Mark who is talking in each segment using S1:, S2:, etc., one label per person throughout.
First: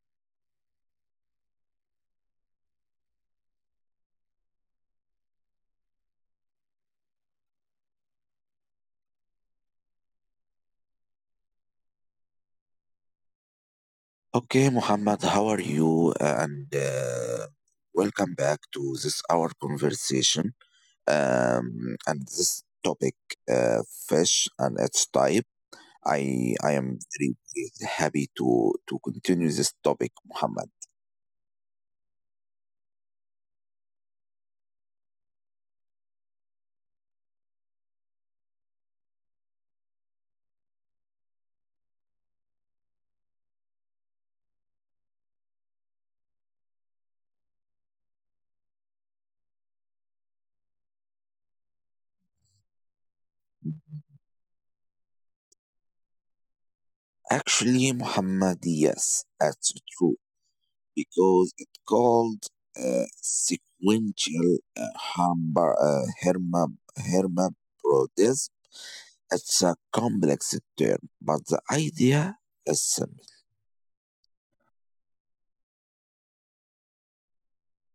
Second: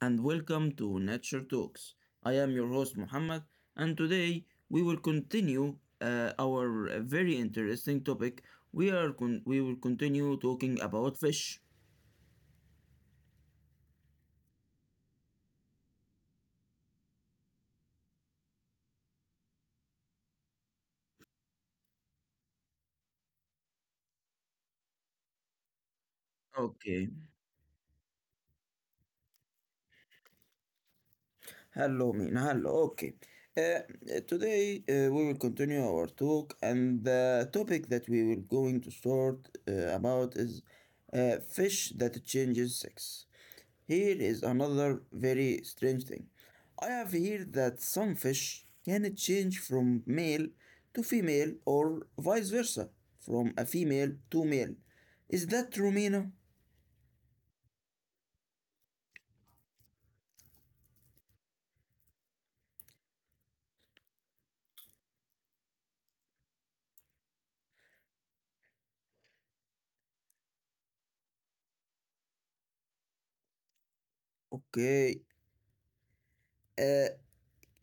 S1: and welcome to Nature Talks. I am your host Muhammad, and today we will continue our very interesting topic. We will continue talking about fish.
S2: Okay, Muhammad, how are you? And welcome back to this our conversation. And this topic, uh, fish and its type. I am
S1: Okay.
S2: very, very happy to continue this topic, Muhammad.
S1: Hello, Mina. Hello. Okay. Uh, Today we will continue our talk, and the topic that we will going to start about is fish that changes sex. Here is another very strange thing. I have heard that some fish can change from male to female or vice versa, from a female to male. Is that true, Mina?
S2: Actually, Muhammad, yes, that's true because it called sequential hermaphroditism. It's a complex term, but the idea is simple.
S1: Okay. Uh,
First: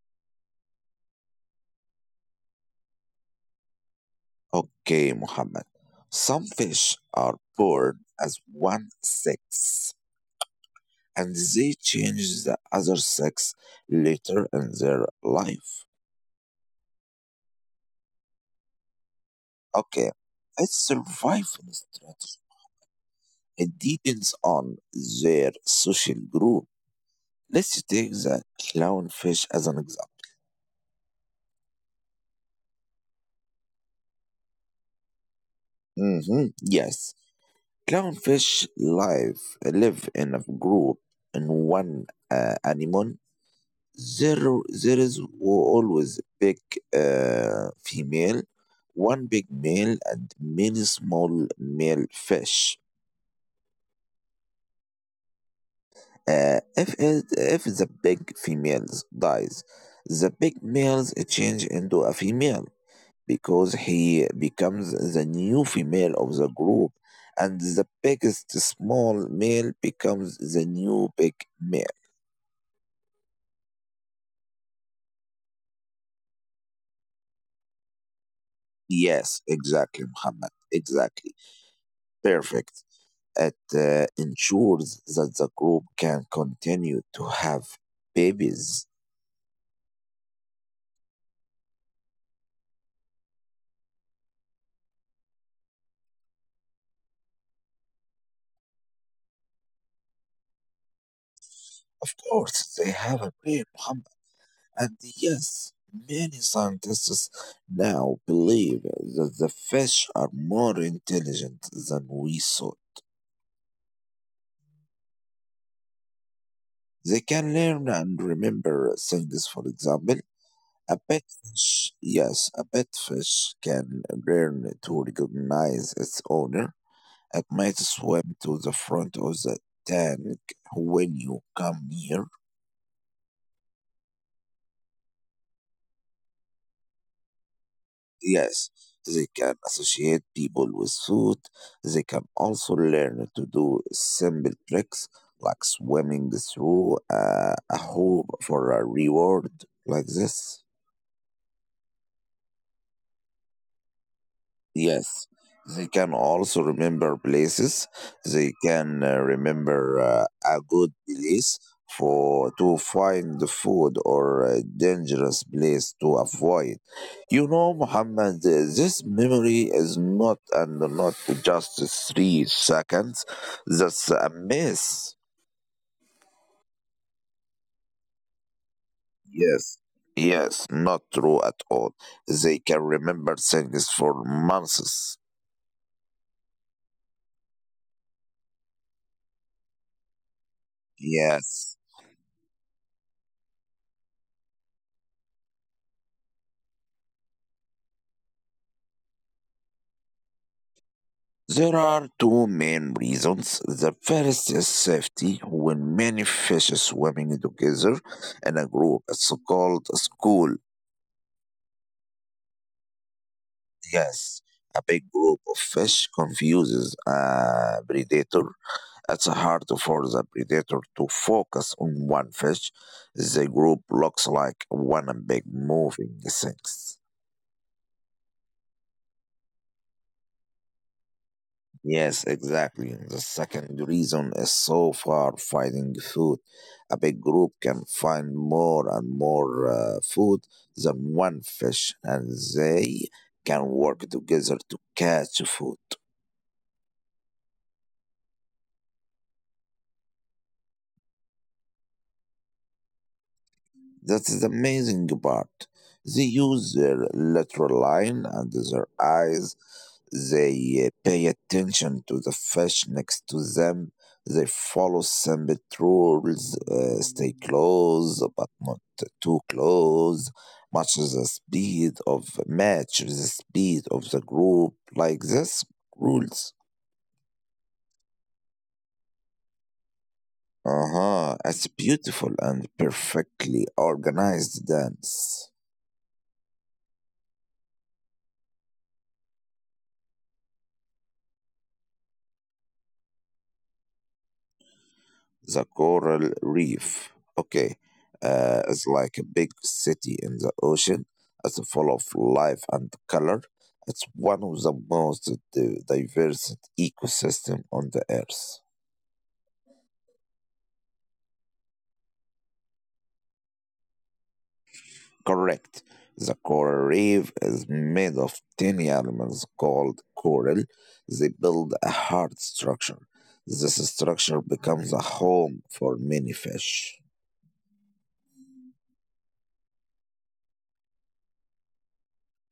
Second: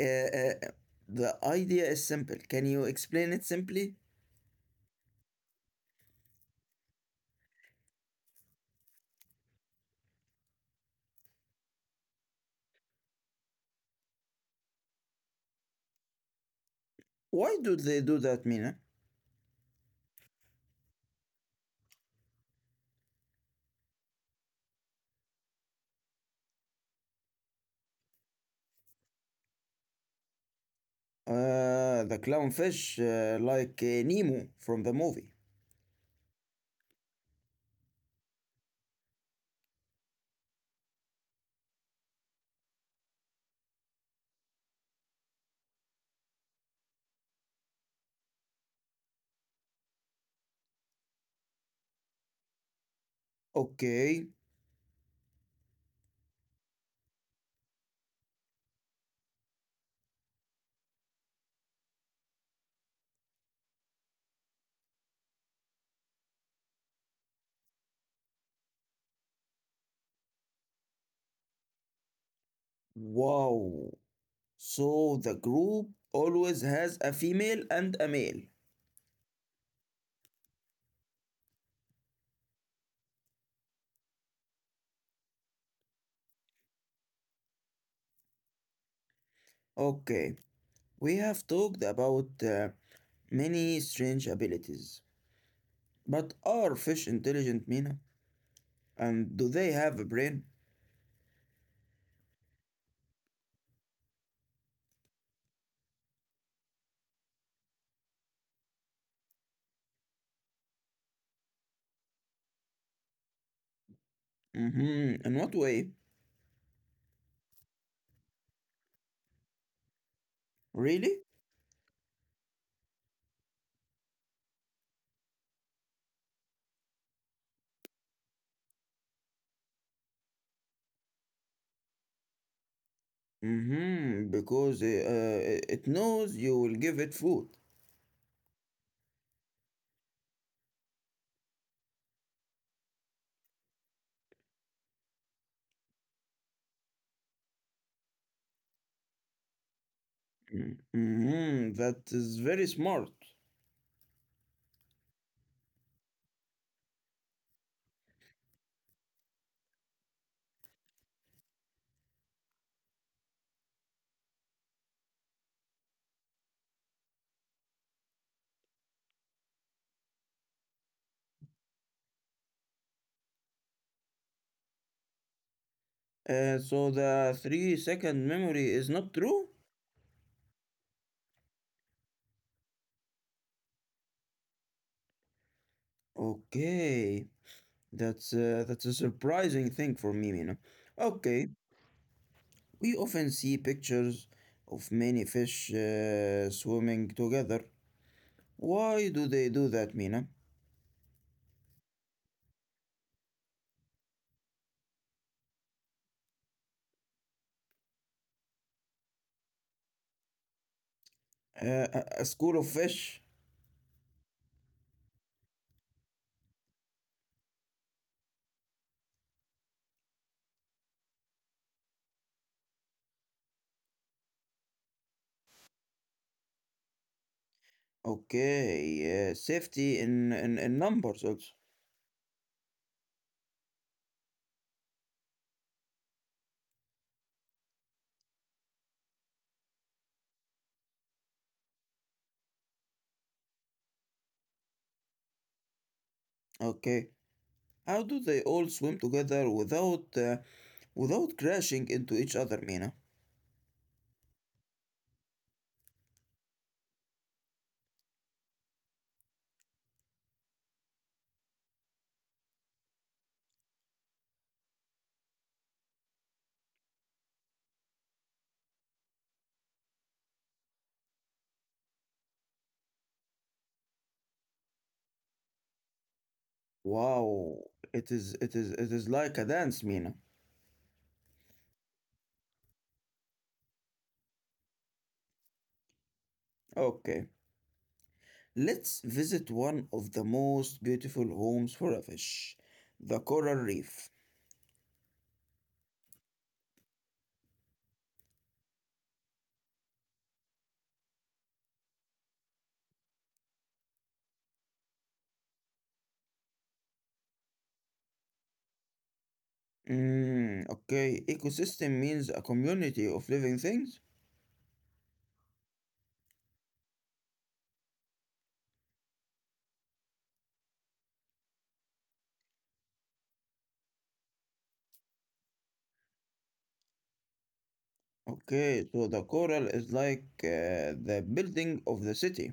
S1: uh, uh, the idea is simple. Can you explain it simply?
S2: Okay, Muhammad. Some fish are born as one sex, and they change the other sex later in their life.
S1: Why do they do that, Mina?
S2: Okay, it's survival strategy. It depends on their social group. Let's take the clownfish as an example.
S1: The clownfish, like Nemo from the movie.
S2: Hmm, yes, clownfish live in a group in one anemone. There, there is always big female, one big male, and many small male fish.
S1: Okay.
S2: If the big females dies, the big males change into a female. Because he becomes the new female of the group and the biggest small male becomes the new big male.
S1: Wow. So the group always has a female and a male.
S2: Yes, exactly, Muhammad. Exactly. Perfect. It ensures that the group can continue to have babies.
S1: Okay, we have talked about many strange abilities. But are fish intelligent, Mina? And do they have a brain?
S2: Of course, they have a baby, Muhammad. And yes, many scientists now believe that the fish are more intelligent than we thought.
S1: Mm-hmm. In what way?
S2: They can learn and remember things. For example, a
S1: Really?
S2: pet fish, yes, a pet fish can learn to recognize its owner. It might swim to the front of the tank when you come near.
S1: Mm-hmm. Because it knows you will give it food.
S2: Yes, they can associate people with food. They can also learn to do simple tricks like swimming through a hoop for a reward, like this.
S1: Mm-hmm. That is very smart.
S2: Yes, they can also remember places. They can remember a good place for to find the food or a dangerous place to avoid. You know, Muhammad, this memory is not just 3 seconds. That's a mess.
S1: So the three second memory is not true?
S2: Yes. Yes, not true at all. They can remember things for months.
S1: Okay. That's a surprising thing for me, Mina. Okay,
S2: Yes.
S1: we often see pictures of many fish swimming together. Why do they do that, Mina?
S2: There are two main reasons. The first is safety. When many fish are swimming together in a group, it's called a school.
S1: A school of fish.
S2: Yes, a big group of fish confuses a predator. It's hard for the predator to focus on one fish. The group looks like one big moving thing.
S1: Okay, safety in numbers also.
S2: Yes, exactly. The second reason is so far finding food. A big group can find more and more food than one fish, and they can work together to catch food.
S1: Okay, how do they all swim together without without crashing into each other, Mina?
S2: That is the amazing part. They use their lateral line and their eyes. They pay attention to the fish next to them. They follow some rules, stay close but not too close. Match the speed of the group like this rules.
S1: Wow, it is like a dance, Mina.
S2: Uh huh. It's beautiful and perfectly organized dance.
S1: Okay. Let's visit one of the most beautiful homes for a fish, the coral reef.
S2: The coral reef. Okay, it's like a big city in the ocean. It's full of life and color. It's one of the most diverse ecosystem on the earth.
S1: Mm, okay, ecosystem means a community of living things.
S2: Correct. The coral reef is made of tiny elements called coral. They build a hard structure. This structure becomes a home for many fish.
S1: Okay, so the coral is like the building of the city.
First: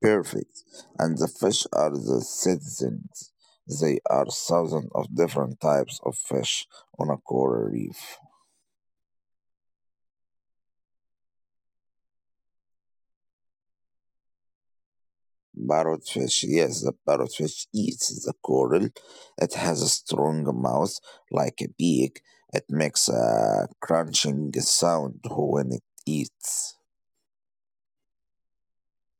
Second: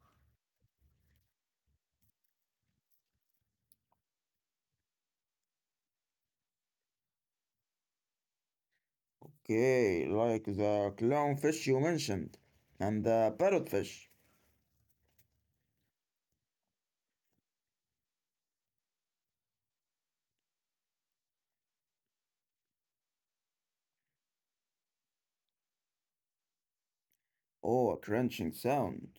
S2: Perfect. And the fish are the citizens. They are thousands of different types of fish on a coral reef.
S1: Okay, like the clownfish you mentioned, and the parrotfish.
S2: Parrotfish, yes, the parrotfish eats the coral. It has a strong mouth like a beak. It makes a crunching sound when it eats.
S1: Oh, a crunching sound.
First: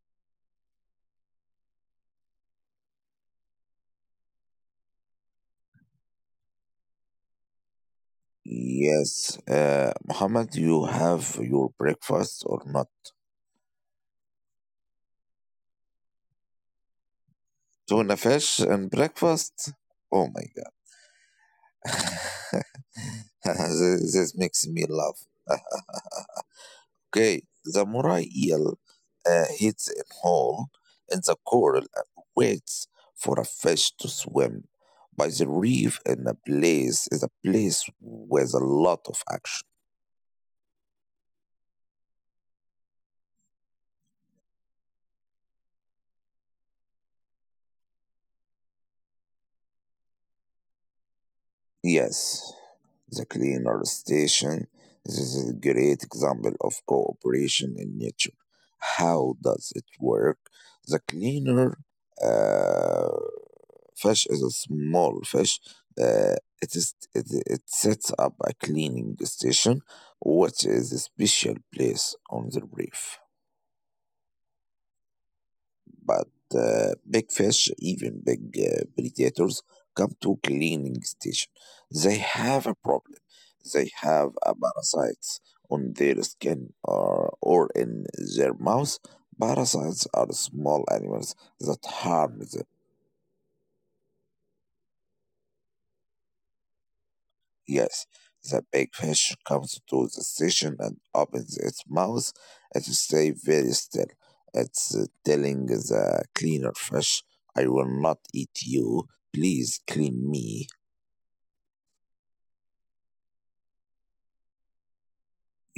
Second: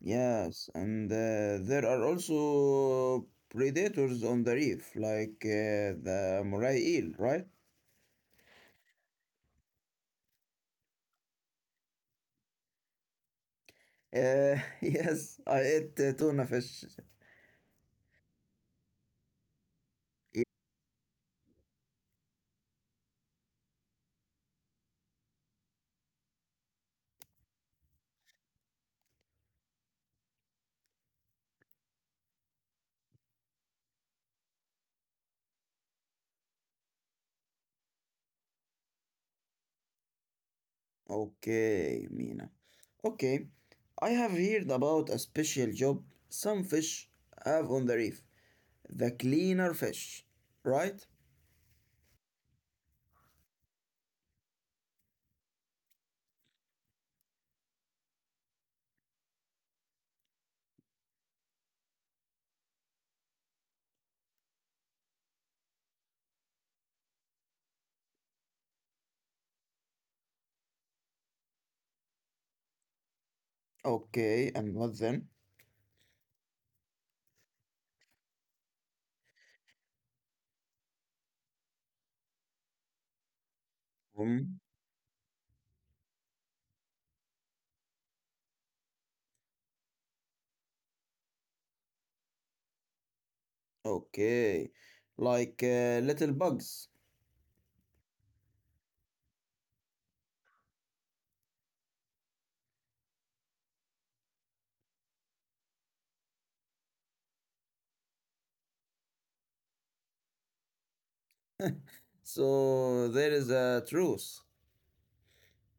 S1: Yes, and there are also predators on the reef, like the moray eel, right?
S2: Yes, Muhammad, you have your breakfast or not?
S1: Yes, I ate tuna fish.
S2: Tuna fish and breakfast? Oh
S1: Yeah.
S2: my. This makes me laugh. Okay, the Murai eel hits a hole in the coral and waits for a fish to swim by the reef in a place is a place with a lot of action.
S1: Okay, Mina. Okay, I have heard about a special job some fish have on the reef, the cleaner fish, right?
S2: Yes, the cleaner station. This is a great example of cooperation in nature. How does it work? The cleaner uh. fish is a small fish. Uh, it sets up a cleaning station, which is a special place on the reef.
S1: Okay, and what then?
S2: But big fish, even big predators, come to cleaning station. They have a problem. They have a
S1: Hmm.
S2: parasites on their skin or in their mouth. Parasites are small animals that harm.
S1: Okay, like little bugs.
S2: Yes, the big fish comes to the station and opens its mouth and stays very still. It's telling the cleaner fish, I will not eat you. Please clean me.
S1: So there is a truth.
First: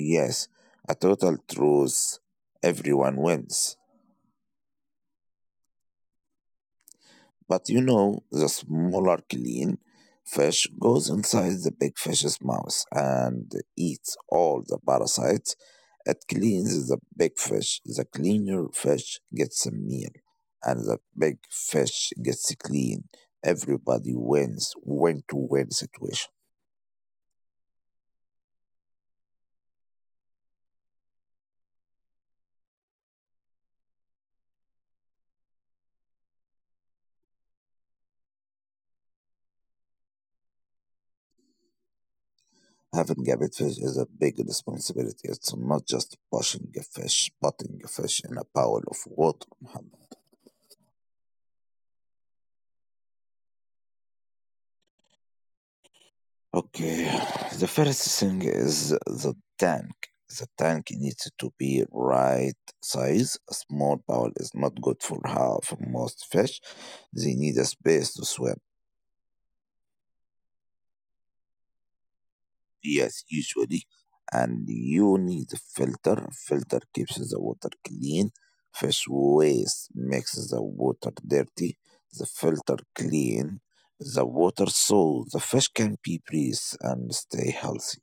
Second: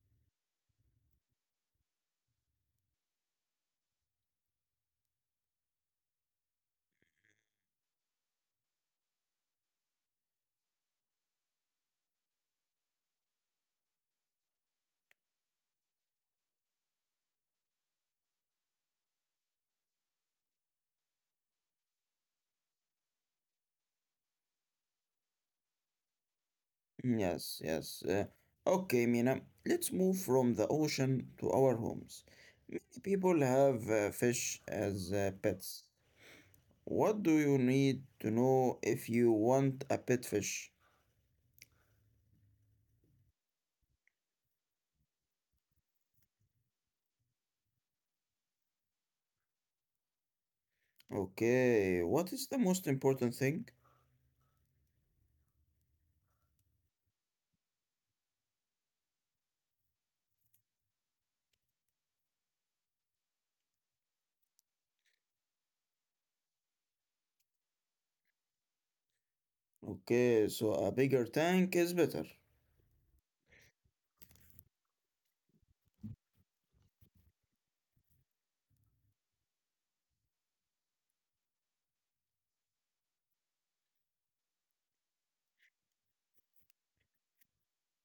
S2: Yes, a total truce. Everyone wins. But the smaller clean fish goes inside the big fish's mouth and eats all the parasites. It cleans the big fish. The cleaner fish gets a meal, and the big fish gets clean. Everybody wins, win to win situation.
S1: Yes, yes. Okay, Mina, let's move from the ocean to our homes. People have fish as pets. What do you need to know if you want a pet fish?
S2: Having a big fish is a big responsibility. It's not just pushing a fish, putting a fish in a bowl of water, Muhammad.
S1: Okay, what is the most important thing?
S2: Okay, the first thing is the tank. The tank needs to be right size. A small bowl is not good for most fish. They need a space to swim.
S1: Okay, so a bigger tank is better.
S2: Yes, usually, and you need a filter. Filter keeps the water clean. Fish waste makes the water dirty. The filter clean the water so the fish can be breathe and stay healthy.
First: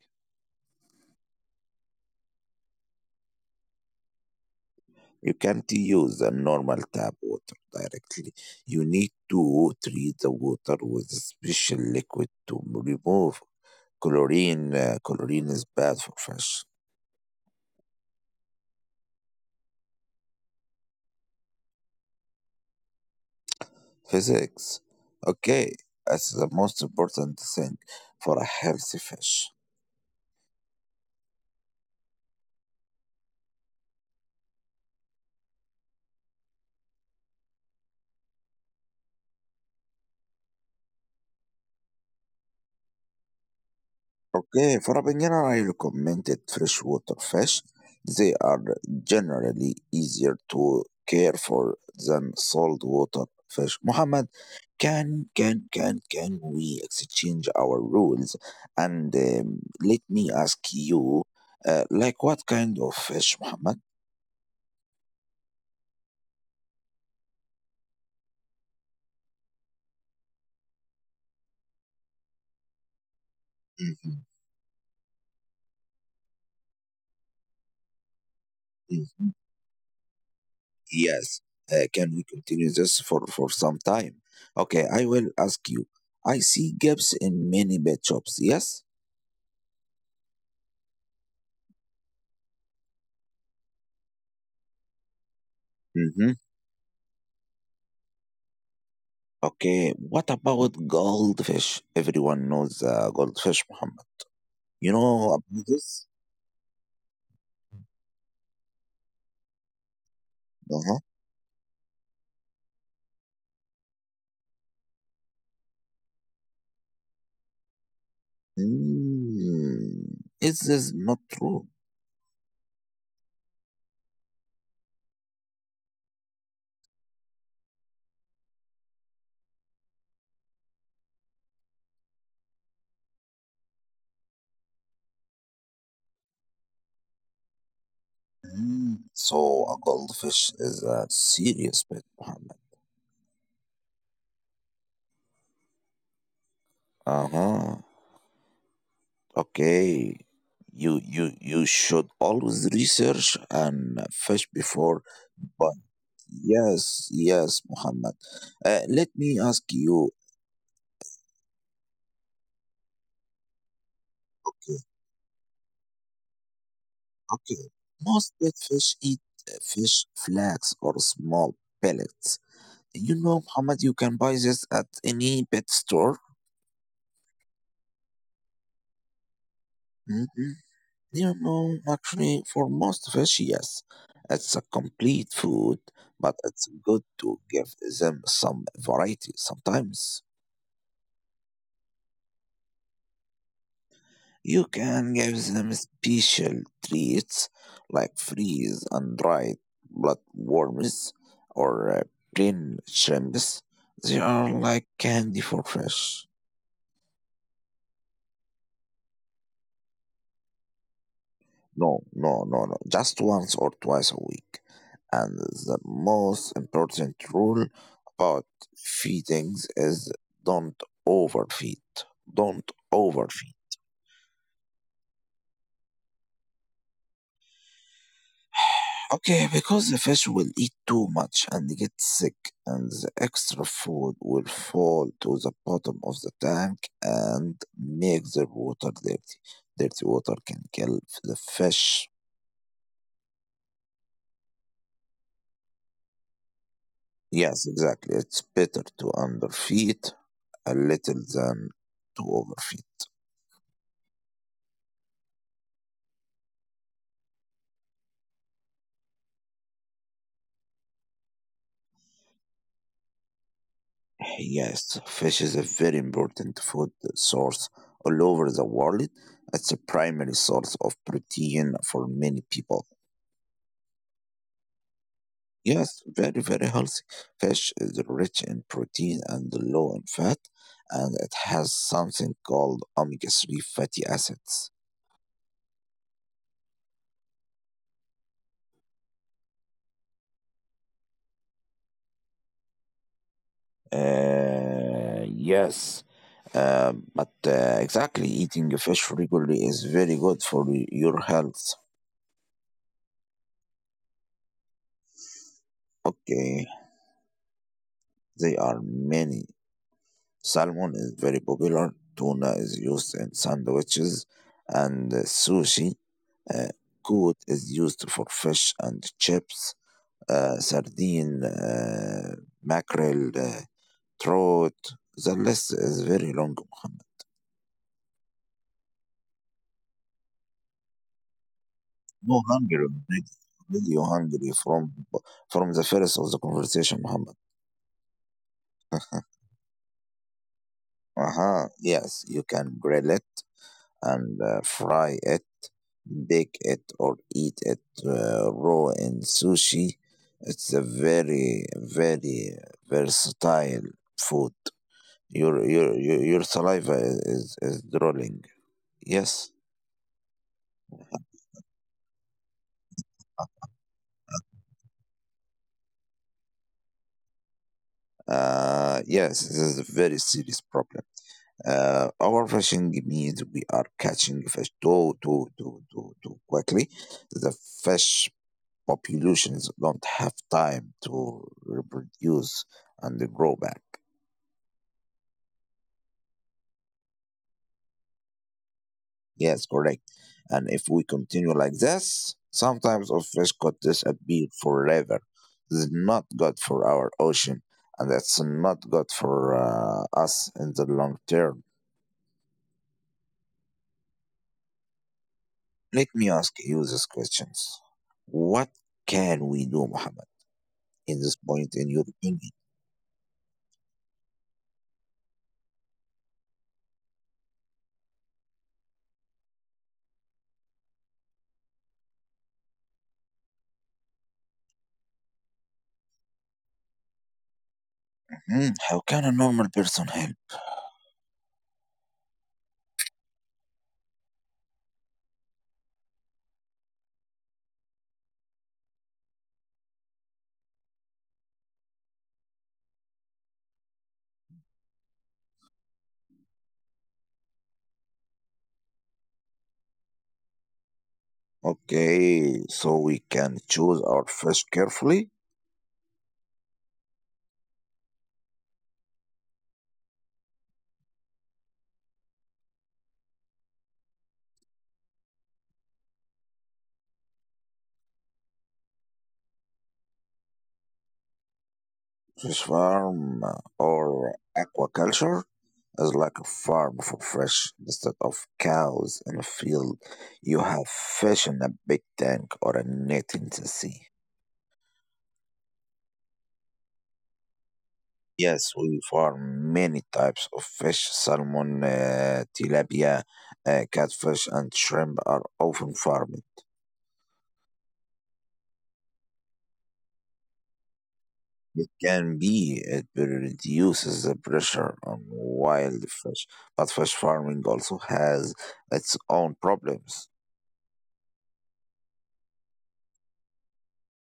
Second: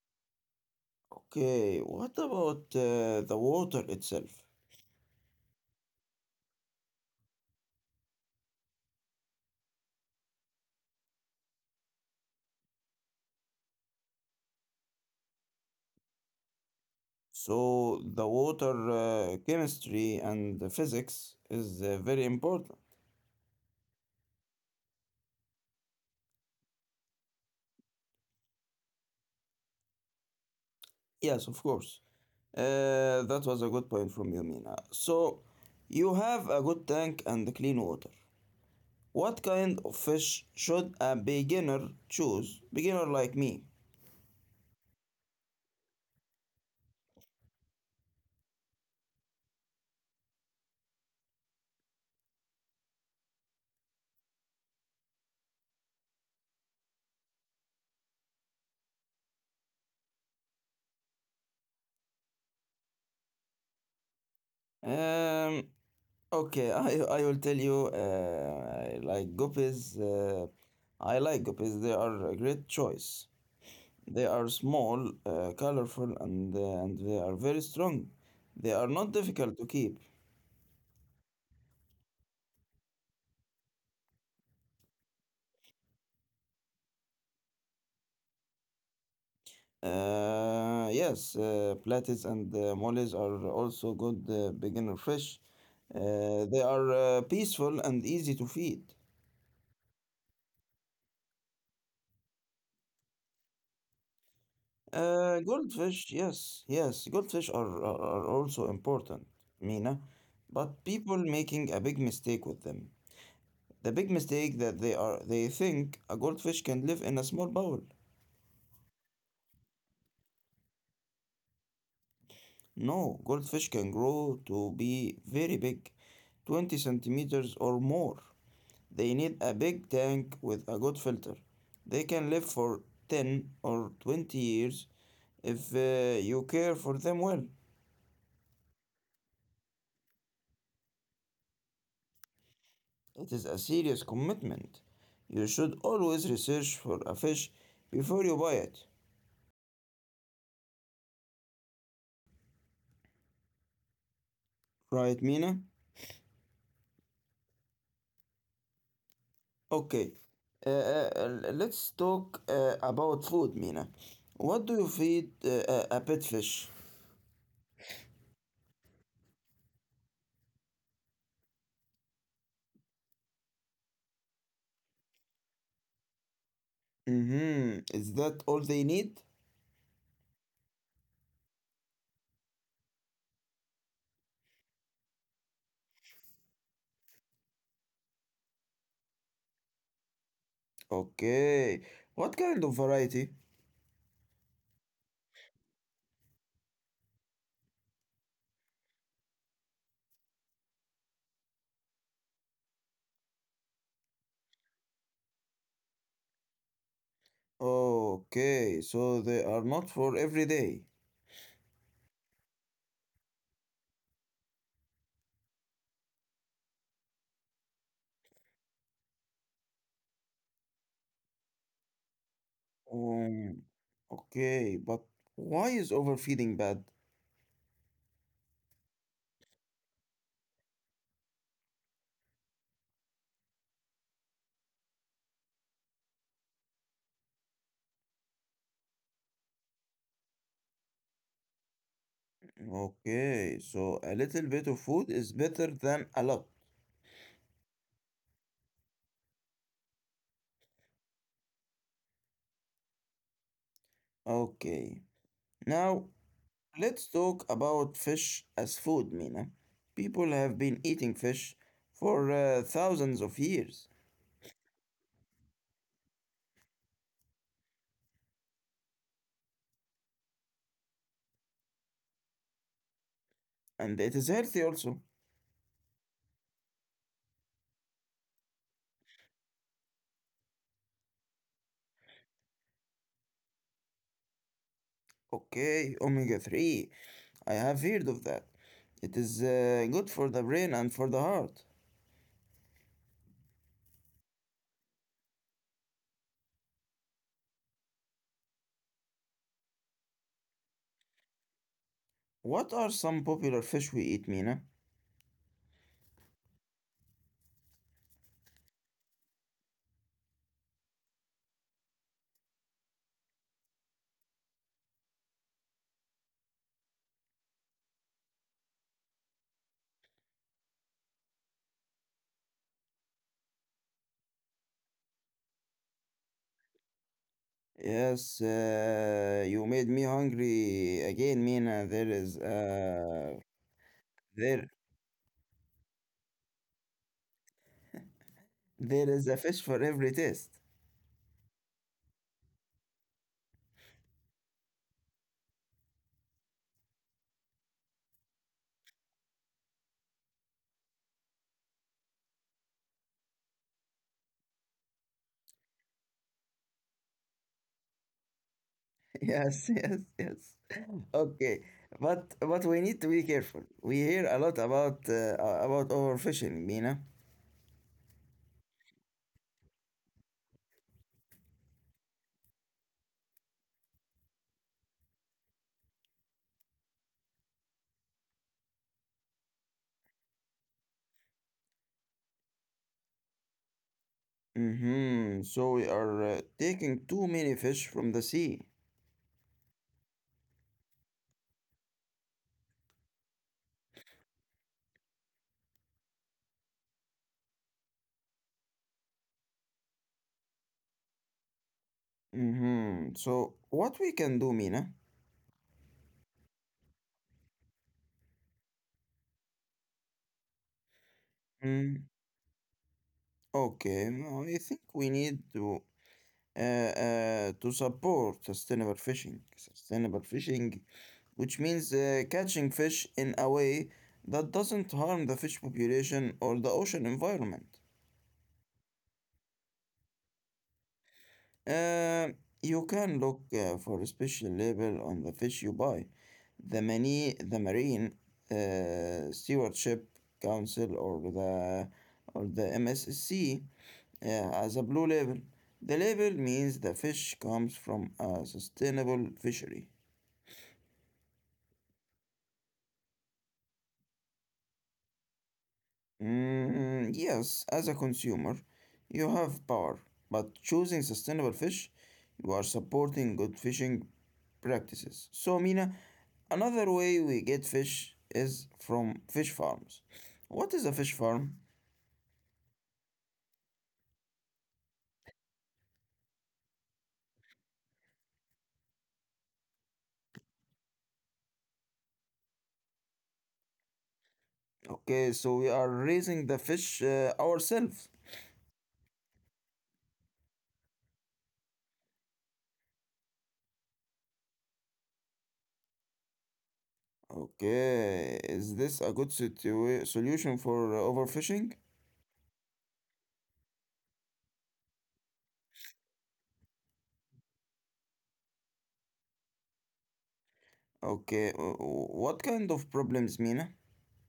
S1: Okay, what about the water itself?
S2: You can't use the normal tap water directly. You need to treat the water with a special liquid to remove chlorine. Chlorine is bad for fish.
S1: So the water chemistry and the physics is very important.
S2: Physics. Okay, that's the most important thing for a healthy fish.
S1: Yes, of course. That was a good point from you, Mina. So you have a good tank and clean water. What kind of fish should a beginner choose? Beginner like me.
S2: Okay, for a banana, I recommended freshwater fish. They are generally easier to care for than saltwater fish. Muhammad, can we exchange our rules? And let me ask you, like what kind of fish, Muhammad?
S1: Um, okay, I will tell you, I like guppies. I like guppies. They are a great choice.
S2: Mhm,
S1: They are small, colorful, and they are very strong. They are not
S2: mhm.
S1: difficult to keep.
S2: Yes. Can we continue this for some time? Okay, I will ask you. I see gaps in many pet shops. Yes.
S1: Yes, platits and mollies are also good beginner fish.
S2: Mhm.
S1: They are peaceful and easy to feed.
S2: Okay, what about goldfish? Everyone knows goldfish, Muhammad. You know
S1: Uh,
S2: about this?
S1: goldfish, yes, yes, goldfish are, are, are also important, Mina, but
S2: Uh-huh.
S1: people making a big mistake with them. The big mistake that they are they think a goldfish can live in a small bowl.
S2: Mm, is this not true?
S1: No, goldfish can grow to be very big, 20 centimeters or more. They need a big tank with a good filter. They can live for 10 or 20 years if you care for them well.
S2: Mm, so a goldfish is a serious pet, Muhammad.
S1: It is a serious commitment. You should always research for a fish
S2: Uh-huh.
S1: before you buy it.
S2: Okay. You should always research and fish before,
S1: Right, Mina?
S2: but yes, yes, Muhammad. Let me ask you.
S1: Okay. Uh, uh, let's talk about food, Mina. What do you feed a pet fish?
S2: Okay. Most big fish eat fish flakes or small pellets. You know, Muhammad, you can buy this at any pet store.
S1: Mm-hmm. Is that all they need?
S2: Mhm. You know, actually, for most fish, yes, it's a complete food, but it's good to give them some variety sometimes.
S1: Okay. What kind of variety?
S2: You can give them special treats like freeze and dried bloodworms or plain shrimps. They are like candy for fish.
S1: Okay, so they are not for every day.
S2: No, no, no, no. Just once or twice a week. And the most important rule about feedings is don't overfeed. Don't overfeed.
S1: Um, okay, but why is overfeeding bad?
S2: Okay, because the fish will eat too much and get sick, and the extra food will fall to the bottom of the tank and make the water dirty. Dirty water can kill the fish.
S1: Okay, so a little bit of food is better than a lot.
S2: Yes, exactly. It's better to underfeed a little than to overfeed.
S1: Okay, now let's talk about fish as food, Mina. People have been eating fish for thousands of years,
S2: Yes, fish is a very important food source all over the world. It's a primary source of protein for many people.
S1: and it is healthy also.
S2: Yes, very, very healthy. Fish is rich in protein and low in fat, and it has something called omega 3 fatty acids.
S1: Okay, omega 3, I have heard of that. It is good for the brain and for the heart.
S2: Yes, but exactly, eating fish regularly is very good for your health.
S1: What are some popular fish we eat, Mina?
S2: Okay, there are many. Salmon is very popular, tuna is used in sandwiches and sushi. Uh, cod is used for fish and chips sardine, mackerel, trout. The list is very long, Muhammad.
S1: Yes, you made me hungry again, Mina. There
S2: No
S1: is
S2: hunger already.
S1: uh,
S2: Already you hungry
S1: there
S2: from the first of the conversation, Muhammad.
S1: There is a fish for every taste.
S2: Uh-huh. Yes, you can grill it and fry it, bake it, or eat it raw in sushi. It's a very, very versatile food. Your saliva is drooling. Yes,
S1: Yes, yes, yes. Okay, but we need to be careful. We hear a lot about overfishing, Mina.
S2: yes, this is a very serious problem. Overfishing means we are catching fish too quickly. The fish populations don't have time to reproduce and grow back.
S1: Mm-hmm. So we are taking too many fish from the sea.
S2: Yes, correct. And if we continue like this, sometimes of fish could disappear forever. This is not good for our ocean, and that's not good for us in the long term.
S1: Mm-hmm. So what we can do, Mina?
S2: Let me ask you these questions. What can we do, Muhammad, in this point, in your
S1: Mm,
S2: opinion?
S1: okay, no, I think we need to support sustainable fishing. Sustainable fishing which means catching fish in a way that doesn't harm the fish population or the ocean environment.
S2: Hmm, how can a normal person help?
S1: Uh, you can look for a special label on the fish you buy. The, many, the Marine Stewardship Council or the MSC, has a blue label. The label means the fish comes from a sustainable fishery.
S2: Okay, so we can choose our fish carefully.
S1: Mm, yes, as a consumer, you have power, but choosing sustainable fish, you are supporting good fishing practices. So, Mina, another way we get fish is from fish farms. What is a fish farm?
S2: Fish farm or aquaculture is like a farm for fish. Instead of cows in a field, you have fish in a big tank or a net in the sea.
S1: Okay, so we are raising the fish ourselves.
S2: Yes, we farm many types of fish. Salmon, tilapia, catfish, and shrimp are often farmed.
S1: Okay, is this a good solution for overfishing?
S2: It can be, it reduces the pressure on wild fish, but fish farming also has its own problems.
S1: Okay, what kind of problems, Mina?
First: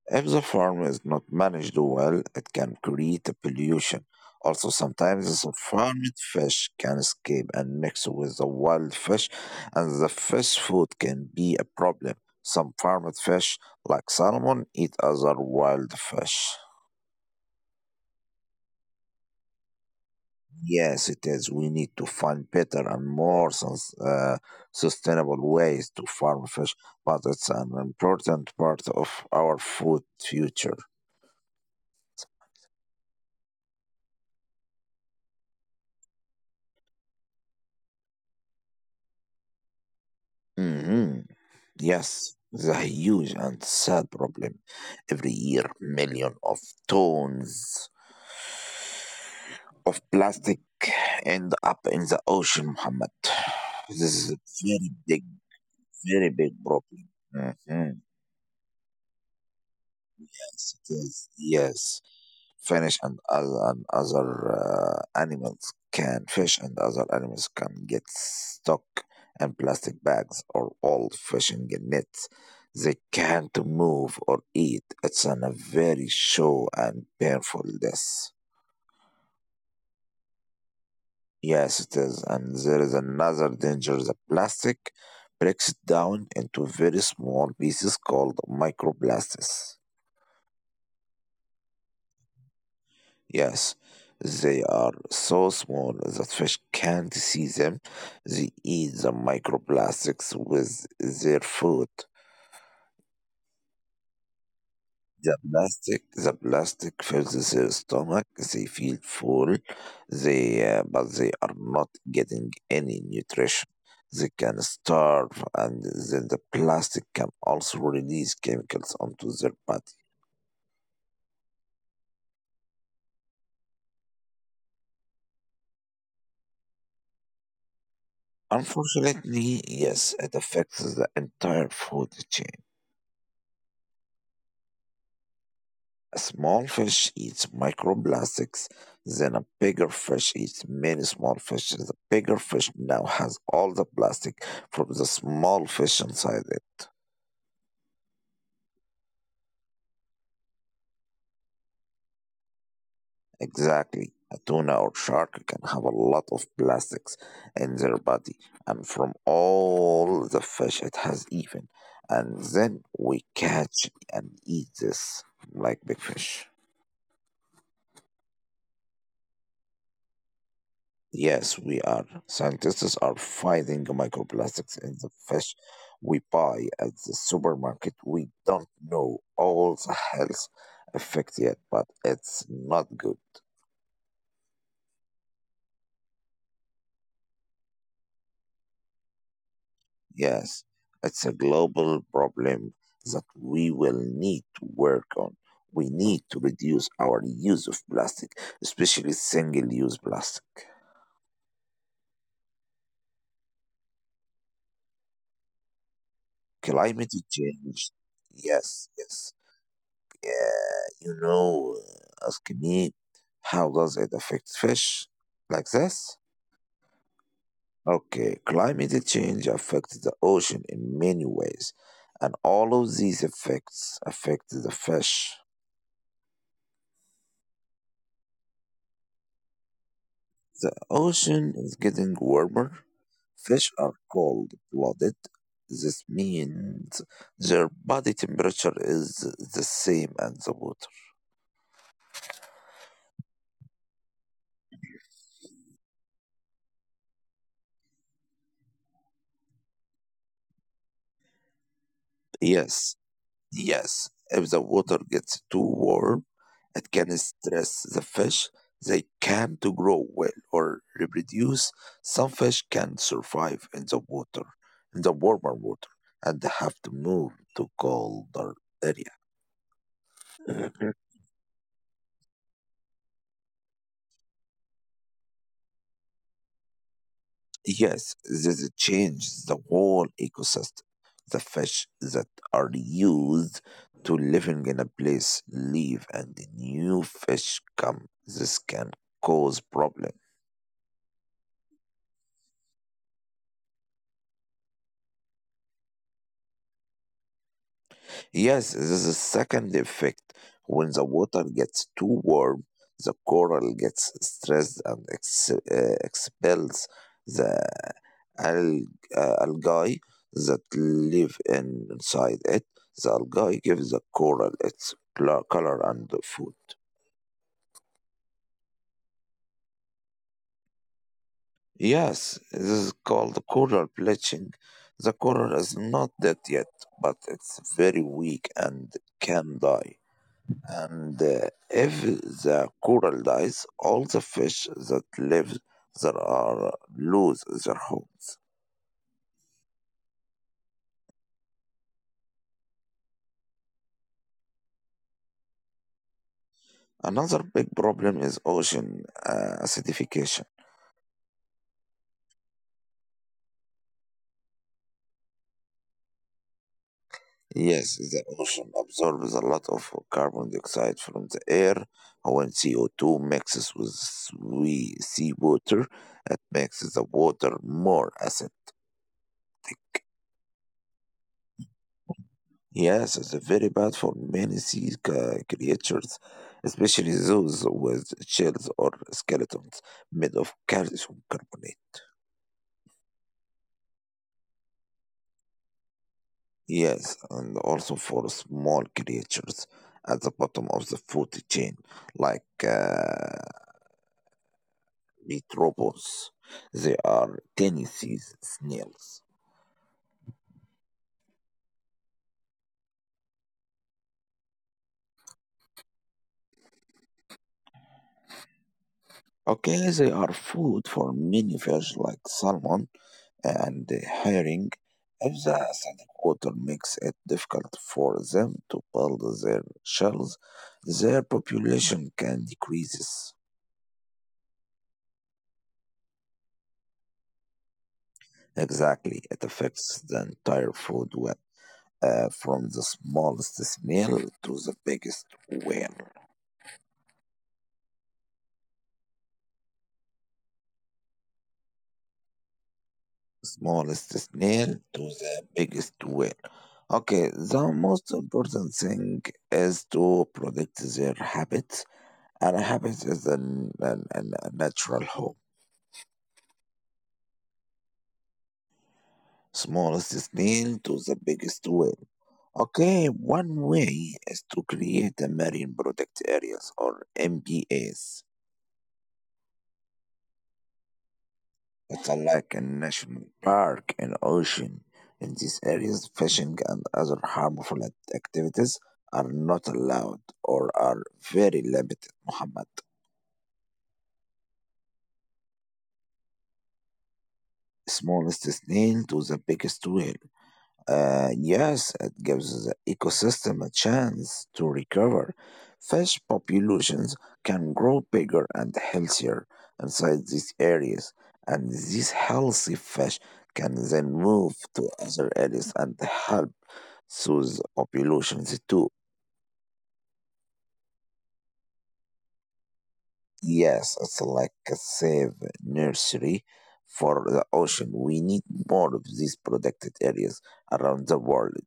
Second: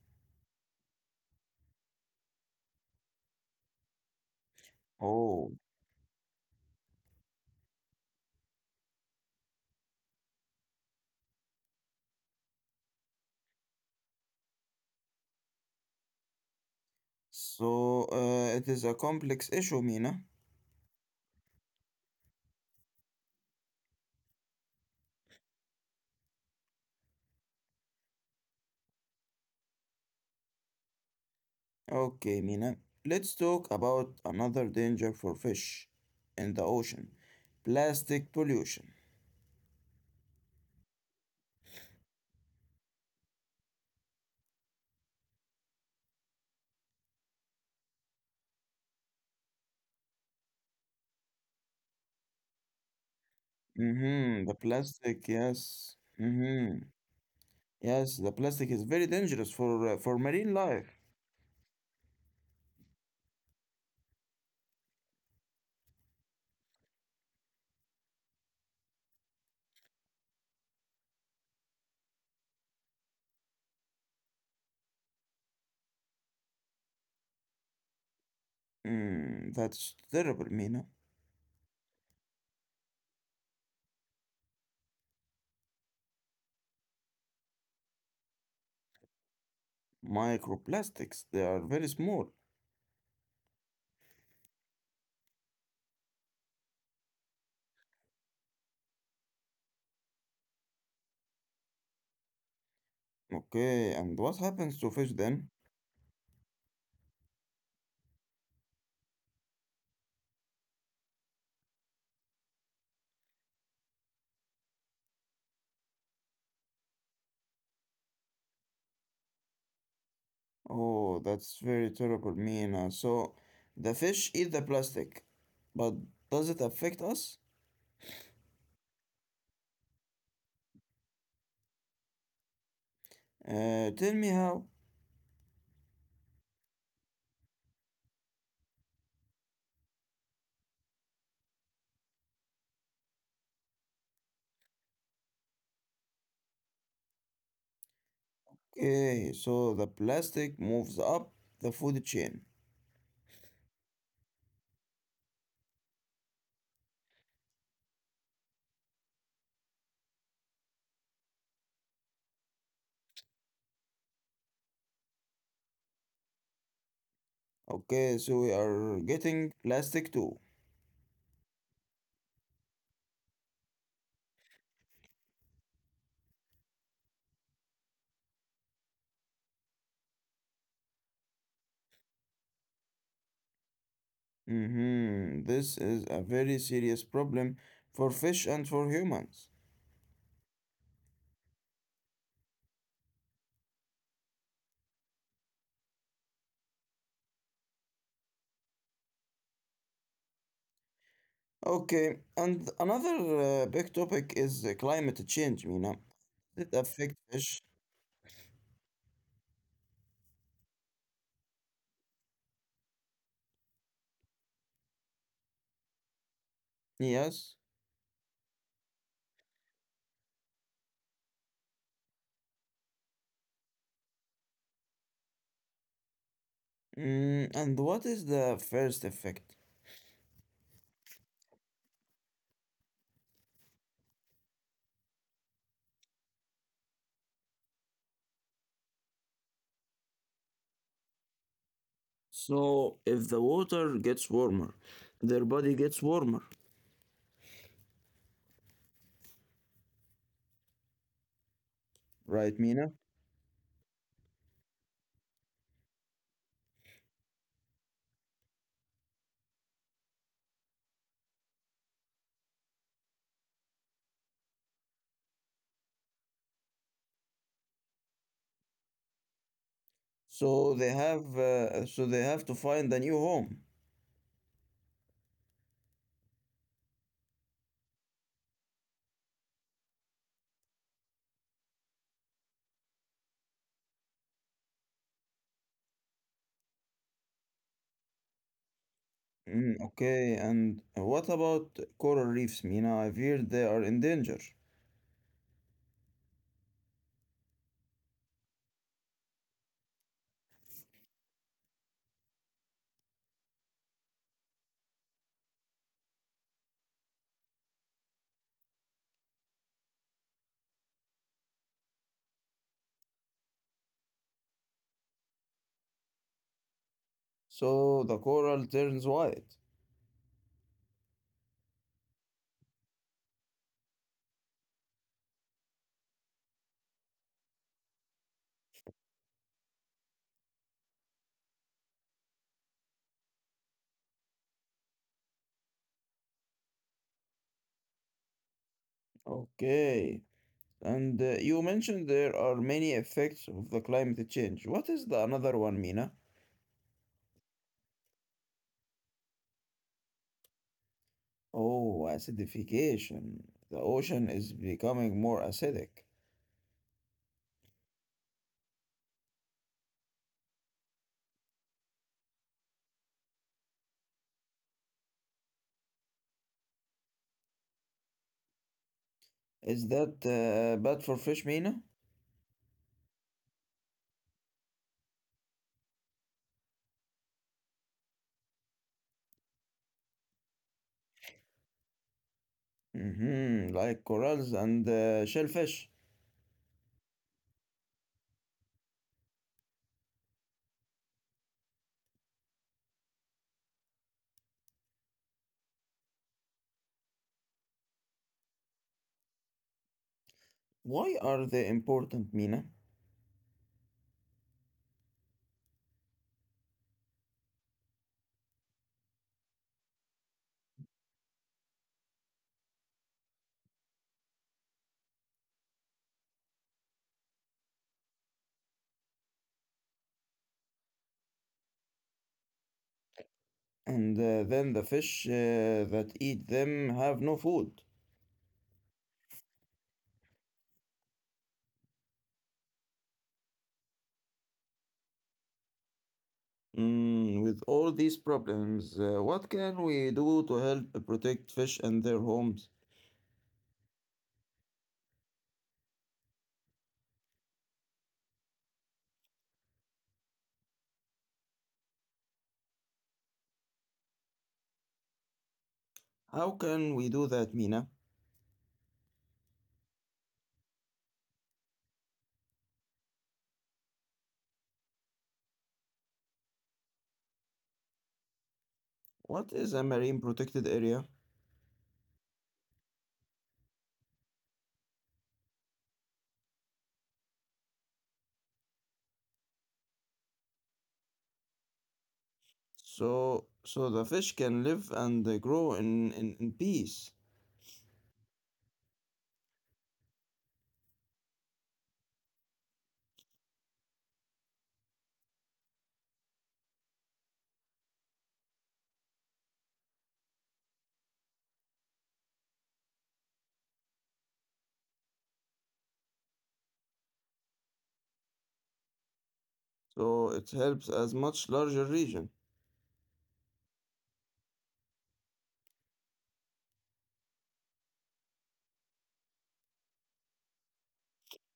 S2: If the farm is not managed well, it can create a pollution. Also, sometimes
S1: Oh.
S2: the farmed fish can escape and mix with the wild fish, and the fish food can be a problem. Some farmed fish, like salmon, eat other wild fish.
S1: So, it is a complex issue, Mina.
S2: Yes, it is. We need to find better and more sustainable ways to farm fish, but it's an important part of our food future.
S1: Okay, Mina. Let's talk about another danger for fish in the ocean. Plastic pollution.
S2: Hmm, yes, it's a huge and sad problem. Every year, millions of tons of plastic end up in the ocean, Muhammad. This is a
S1: Mm-hmm. The
S2: very big,
S1: plastic, yes.
S2: very big
S1: Mm-hmm.
S2: problem. Mhm.
S1: Yes, the plastic is very dangerous for marine
S2: Yes, it
S1: life.
S2: is. Yes. Fish and other animals can get stuck in plastic bags or old fishing nets. They can't move or eat. It's a very slow and painful death.
S1: Mm, that's terrible, Mina.
S2: Yes, it is, and there is another danger. The plastic breaks down into very small pieces called microplastics.
S1: Microplastics, they are very small.
S2: Yes, they are so small that fish can't see them. They eat the microplastics with their food.
S1: Okay, and what happens to fish
S2: The
S1: then?
S2: plastic, the plastic fills their stomach. They feel full. But they are not getting any nutrition. They can starve, and then the plastic can also release chemicals onto their body.
S1: Oh, that's very terrible, Mina. So the fish eat the plastic, but does it affect us?
S2: Unfortunately, yes, it affects the entire food chain.
S1: Tell me how.
S2: A small fish eats microplastics, then a bigger fish eats many small fishes. The bigger fish now has all the plastic from the small fish inside it.
S1: Okay, so the plastic moves up the food chain.
S2: Exactly. A tuna or shark can have a lot of plastics in their body, and from all the fish it has even. And then we catch and eat this like big fish.
S1: Okay, so we are getting plastic too.
S2: Yes, we are. Scientists are finding microplastics in the fish we buy at the supermarket. We don't know all the health effect yet, but it's not good.
S1: Mm-hmm. This is a very serious problem for fish and for humans.
S2: Yes, it's a global problem that we will need to work on. We need to reduce our use of plastic, especially single use plastic.
S1: Okay, and another big topic is climate change, Mina. Does it affect
S2: Climate
S1: fish?
S2: change. Yes, yes. Yeah, asking me how does it affect fish like this?
S1: Yes.
S2: Okay, climate change affects the ocean in many ways, and all of these effects affect the fish.
S1: Mm, and what is the first effect?
S2: The ocean is getting warmer. Fish are cold-blooded. This means their body temperature is the same as the water.
S1: So, if the water gets warmer, their body gets warmer. Right, Mina?
S2: Yes, yes. If the water gets too warm, it can stress the fish. They can to grow well or reproduce. Some fish can survive in the water, in the warmer water, and have to move to colder area.
S1: So they
S2: Mhm.
S1: have uh, so they have to find a new home.
S2: Yes, this changes the whole ecosystem. The fish that are used to living in a place leave and the new fish come. This can cause
S1: Mm,
S2: problems.
S1: okay, and what about coral reefs, Mina? I've heard they are in danger.
S2: Yes, this is the second effect. When the water gets too warm, the coral gets stressed and expels the alg- algae that live inside it. The algae gives the coral its color and food.
S1: So the coral turns white.
S2: Yes, this is called coral bleaching. The coral is not dead yet, but it's very weak and can die. And if the coral dies, all the fish that live there are lose their homes.
S1: Okay. And you mentioned there are many effects of the climate change. What is the another one, Mina?
S2: Another big problem is ocean acidification.
S1: Oh, acidification. The ocean is becoming more acidic.
S2: Yes, the ocean absorbs a lot of carbon dioxide from the air. When CO2 mixes with seawater, it makes the water more acid.
S1: Is that bad for fish, Mina?
S2: Yes, it's very bad for many sea creatures, especially those with shells or skeletons made of calcium carbonate.
S1: Mm hmm like corals and shellfish.
S2: Yes, and also for small creatures at the bottom of the food chain, like meat. They are Tennessee snails.
S1: Why are they important, Mina?
S2: Okay, they are food for many fish like salmon and the hiring. If the acidic water makes it difficult for them to build their shells, their population can decrease.
S1: And then the fish that eat them have no food.
S2: Exactly, it affects the entire food web, from the smallest snail to the biggest whale.
S1: Mm, with all these problems, what can we do to help protect fish and their homes?
S2: Smallest snail to the biggest whale. Okay, the most important thing is to protect their habits, and a habit is a natural home.
S1: How can we do that, Mina?
S2: Smallest snail to the biggest whale. Okay, one way is to create a marine product areas or MPAs.
S1: What is a marine protected area?
S2: It's a like a national park and ocean. In these areas, fishing and other harmful activities are not allowed or are very limited, Muhammad.
S1: So the fish can live and they grow in peace.
S2: Smallest snail to the biggest whale. Yes, it gives the ecosystem a chance to recover. Fish populations can grow bigger and healthier inside these areas, and these healthy fish can then move to other areas and help those populations too.
S1: So it helps as much larger region.
S2: Yes, it's like a safe nursery for the ocean. We need more of these protected areas around the world.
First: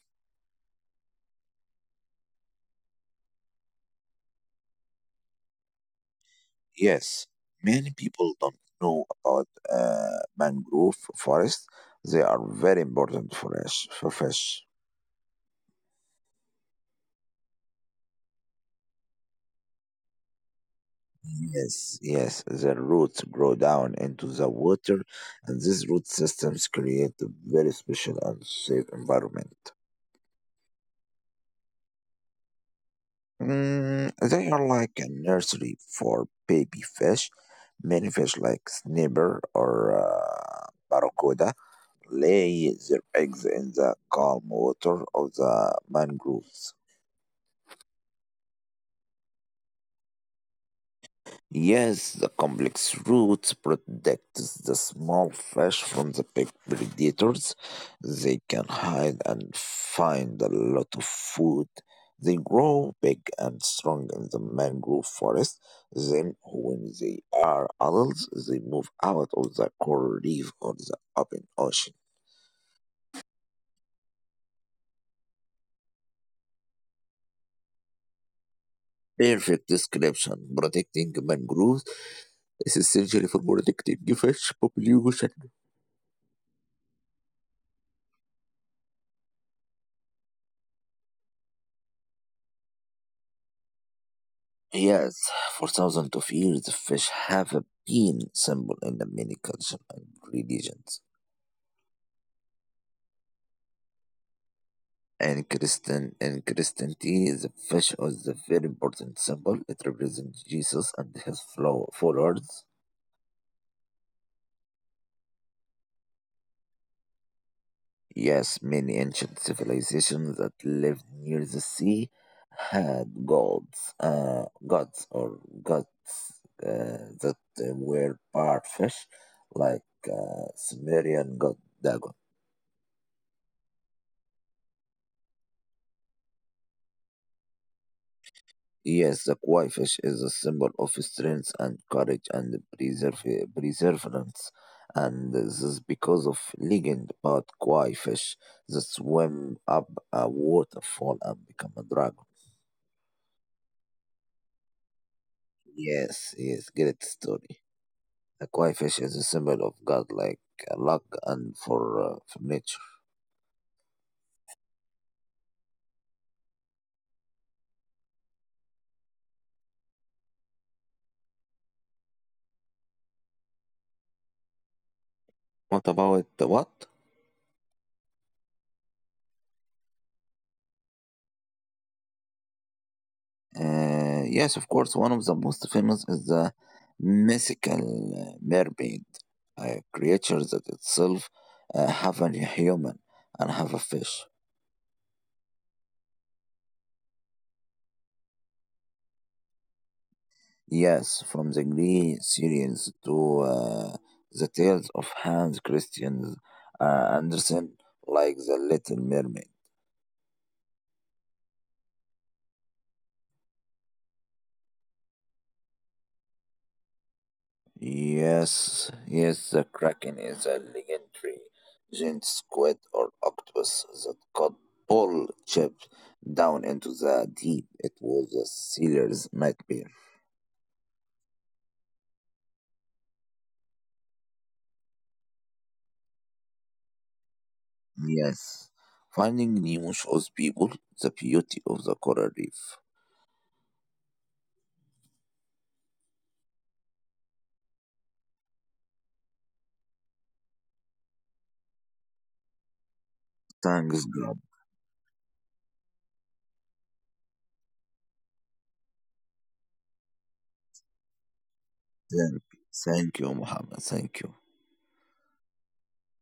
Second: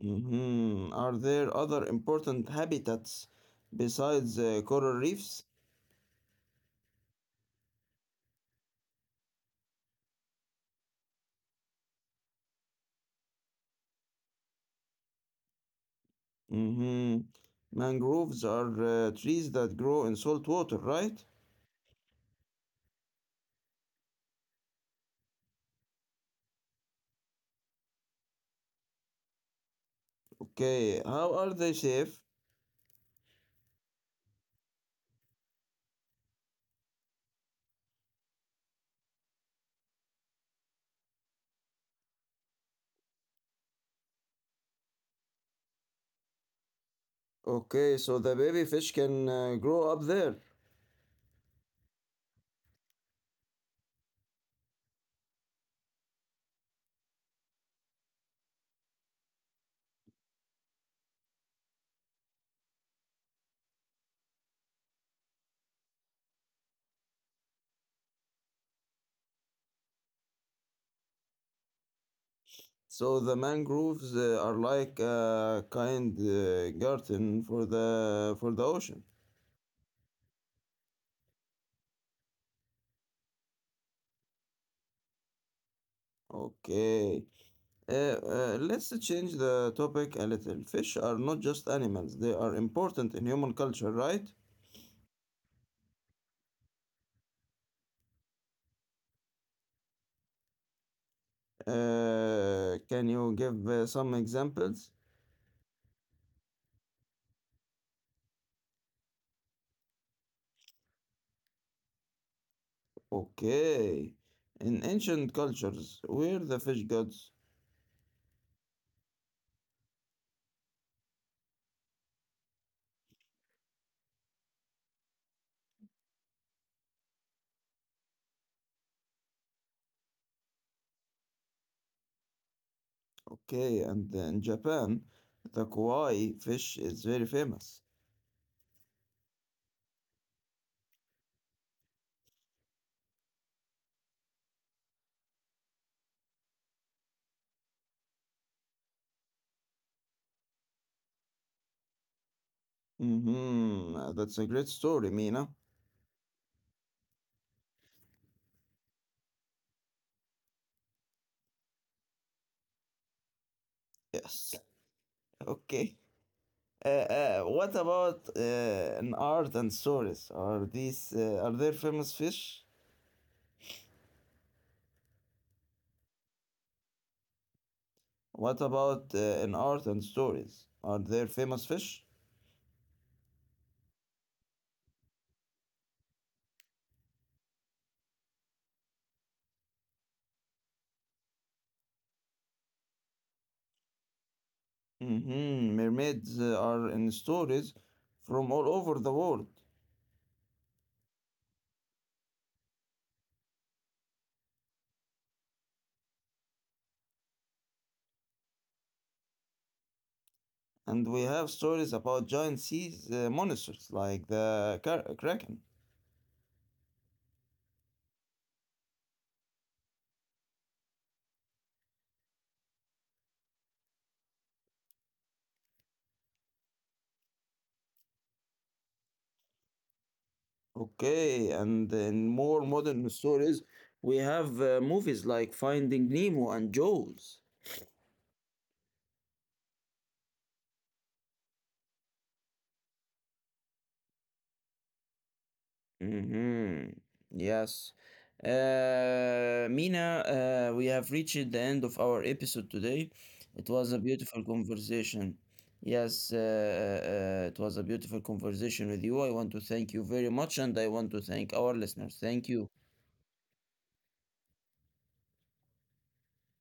S1: Hmm. Are there other important habitats besides coral reefs?
S2: Yes, many people don't know about mangrove forests. They are very important for us, for fish.
S1: Hmm. Mangroves are trees that grow in salt water, right?
S2: Yes, yes, the roots grow down into the water, and these root systems create a very special and safe environment.
S1: Okay, how are they safe?
S2: Mm, they are like a nursery for baby fish. Many fish like snapper or barracuda lay their eggs in the calm water of the mangroves.
S1: Okay, so the baby fish can grow up there.
S2: Yes, the complex roots protects the small fish from the big predators. They can hide and find a lot of food. They grow big and strong in the mangrove forest. Then, when they are adults, they move out of the coral reef or the open ocean.
S1: So the mangroves are like a kind garden for the ocean.
S2: Perfect description. Protecting mangroves is essentially for protecting fish population.
S1: Okay. Let's change the topic a little. Fish are not just animals, they are important in human culture, right?
S2: Yes, for thousands of years, fish have been symbol in the many cultures and religions.
S1: Can you give some examples?
S2: And Christian in Christianity, the fish was a very important symbol. It represents Jesus and his followers.
S1: Okay. In ancient cultures, we're the fish gods.
S2: Yes, many ancient civilizations that lived near the sea had gods, gods or gods that were part fish, like Sumerian god Dagon.
S1: Okay, and in Japan, the koi fish is very famous.
S2: Yes, the koi fish is a symbol of strength and courage and perseverance, and this is because of legend about koi fish that swim up a waterfall and become a dragon.
S1: Mm-hmm. That's a great story, Mina.
S2: Yes, yes, great story. Aquafish is a symbol of godlike luck and for nature.
S1: Yes. Okay. What about in art and stories? Are these are there famous fish?
S2: What about the what?
S1: What about in art and stories? Are there famous fish?
S2: Yes, of course, one of the most famous is the mythical mermaid, a creature that itself have a human and have a fish.
S1: Hmm. Mermaids are in stories from all over the world,
S2: Yes, from the Greek series to the tales of Hans Christian Andersen, like the Little Mermaid.
S1: and we have stories about giant sea monsters like the kraken.
S2: Yes, yes, the Kraken is a legendary giant squid or octopus that could pull ships down into the deep. It was a sailor's nightmare.
S1: Okay, and in more modern stories, we have movies like Finding Nemo and Jaws.
S2: Yes, Finding Nemo shows people the beauty of the coral reef.
S1: Hmm. Yes. Mina, we have reached the end of our episode today. It was a
S2: Thanks, God.
S1: beautiful conversation. Yes, it was a beautiful conversation with you. I want to thank you very much, and I want to thank our listeners.
S2: Thank
S1: Thank
S2: you,
S1: you.
S2: Thank you, Muhammad. Thank you.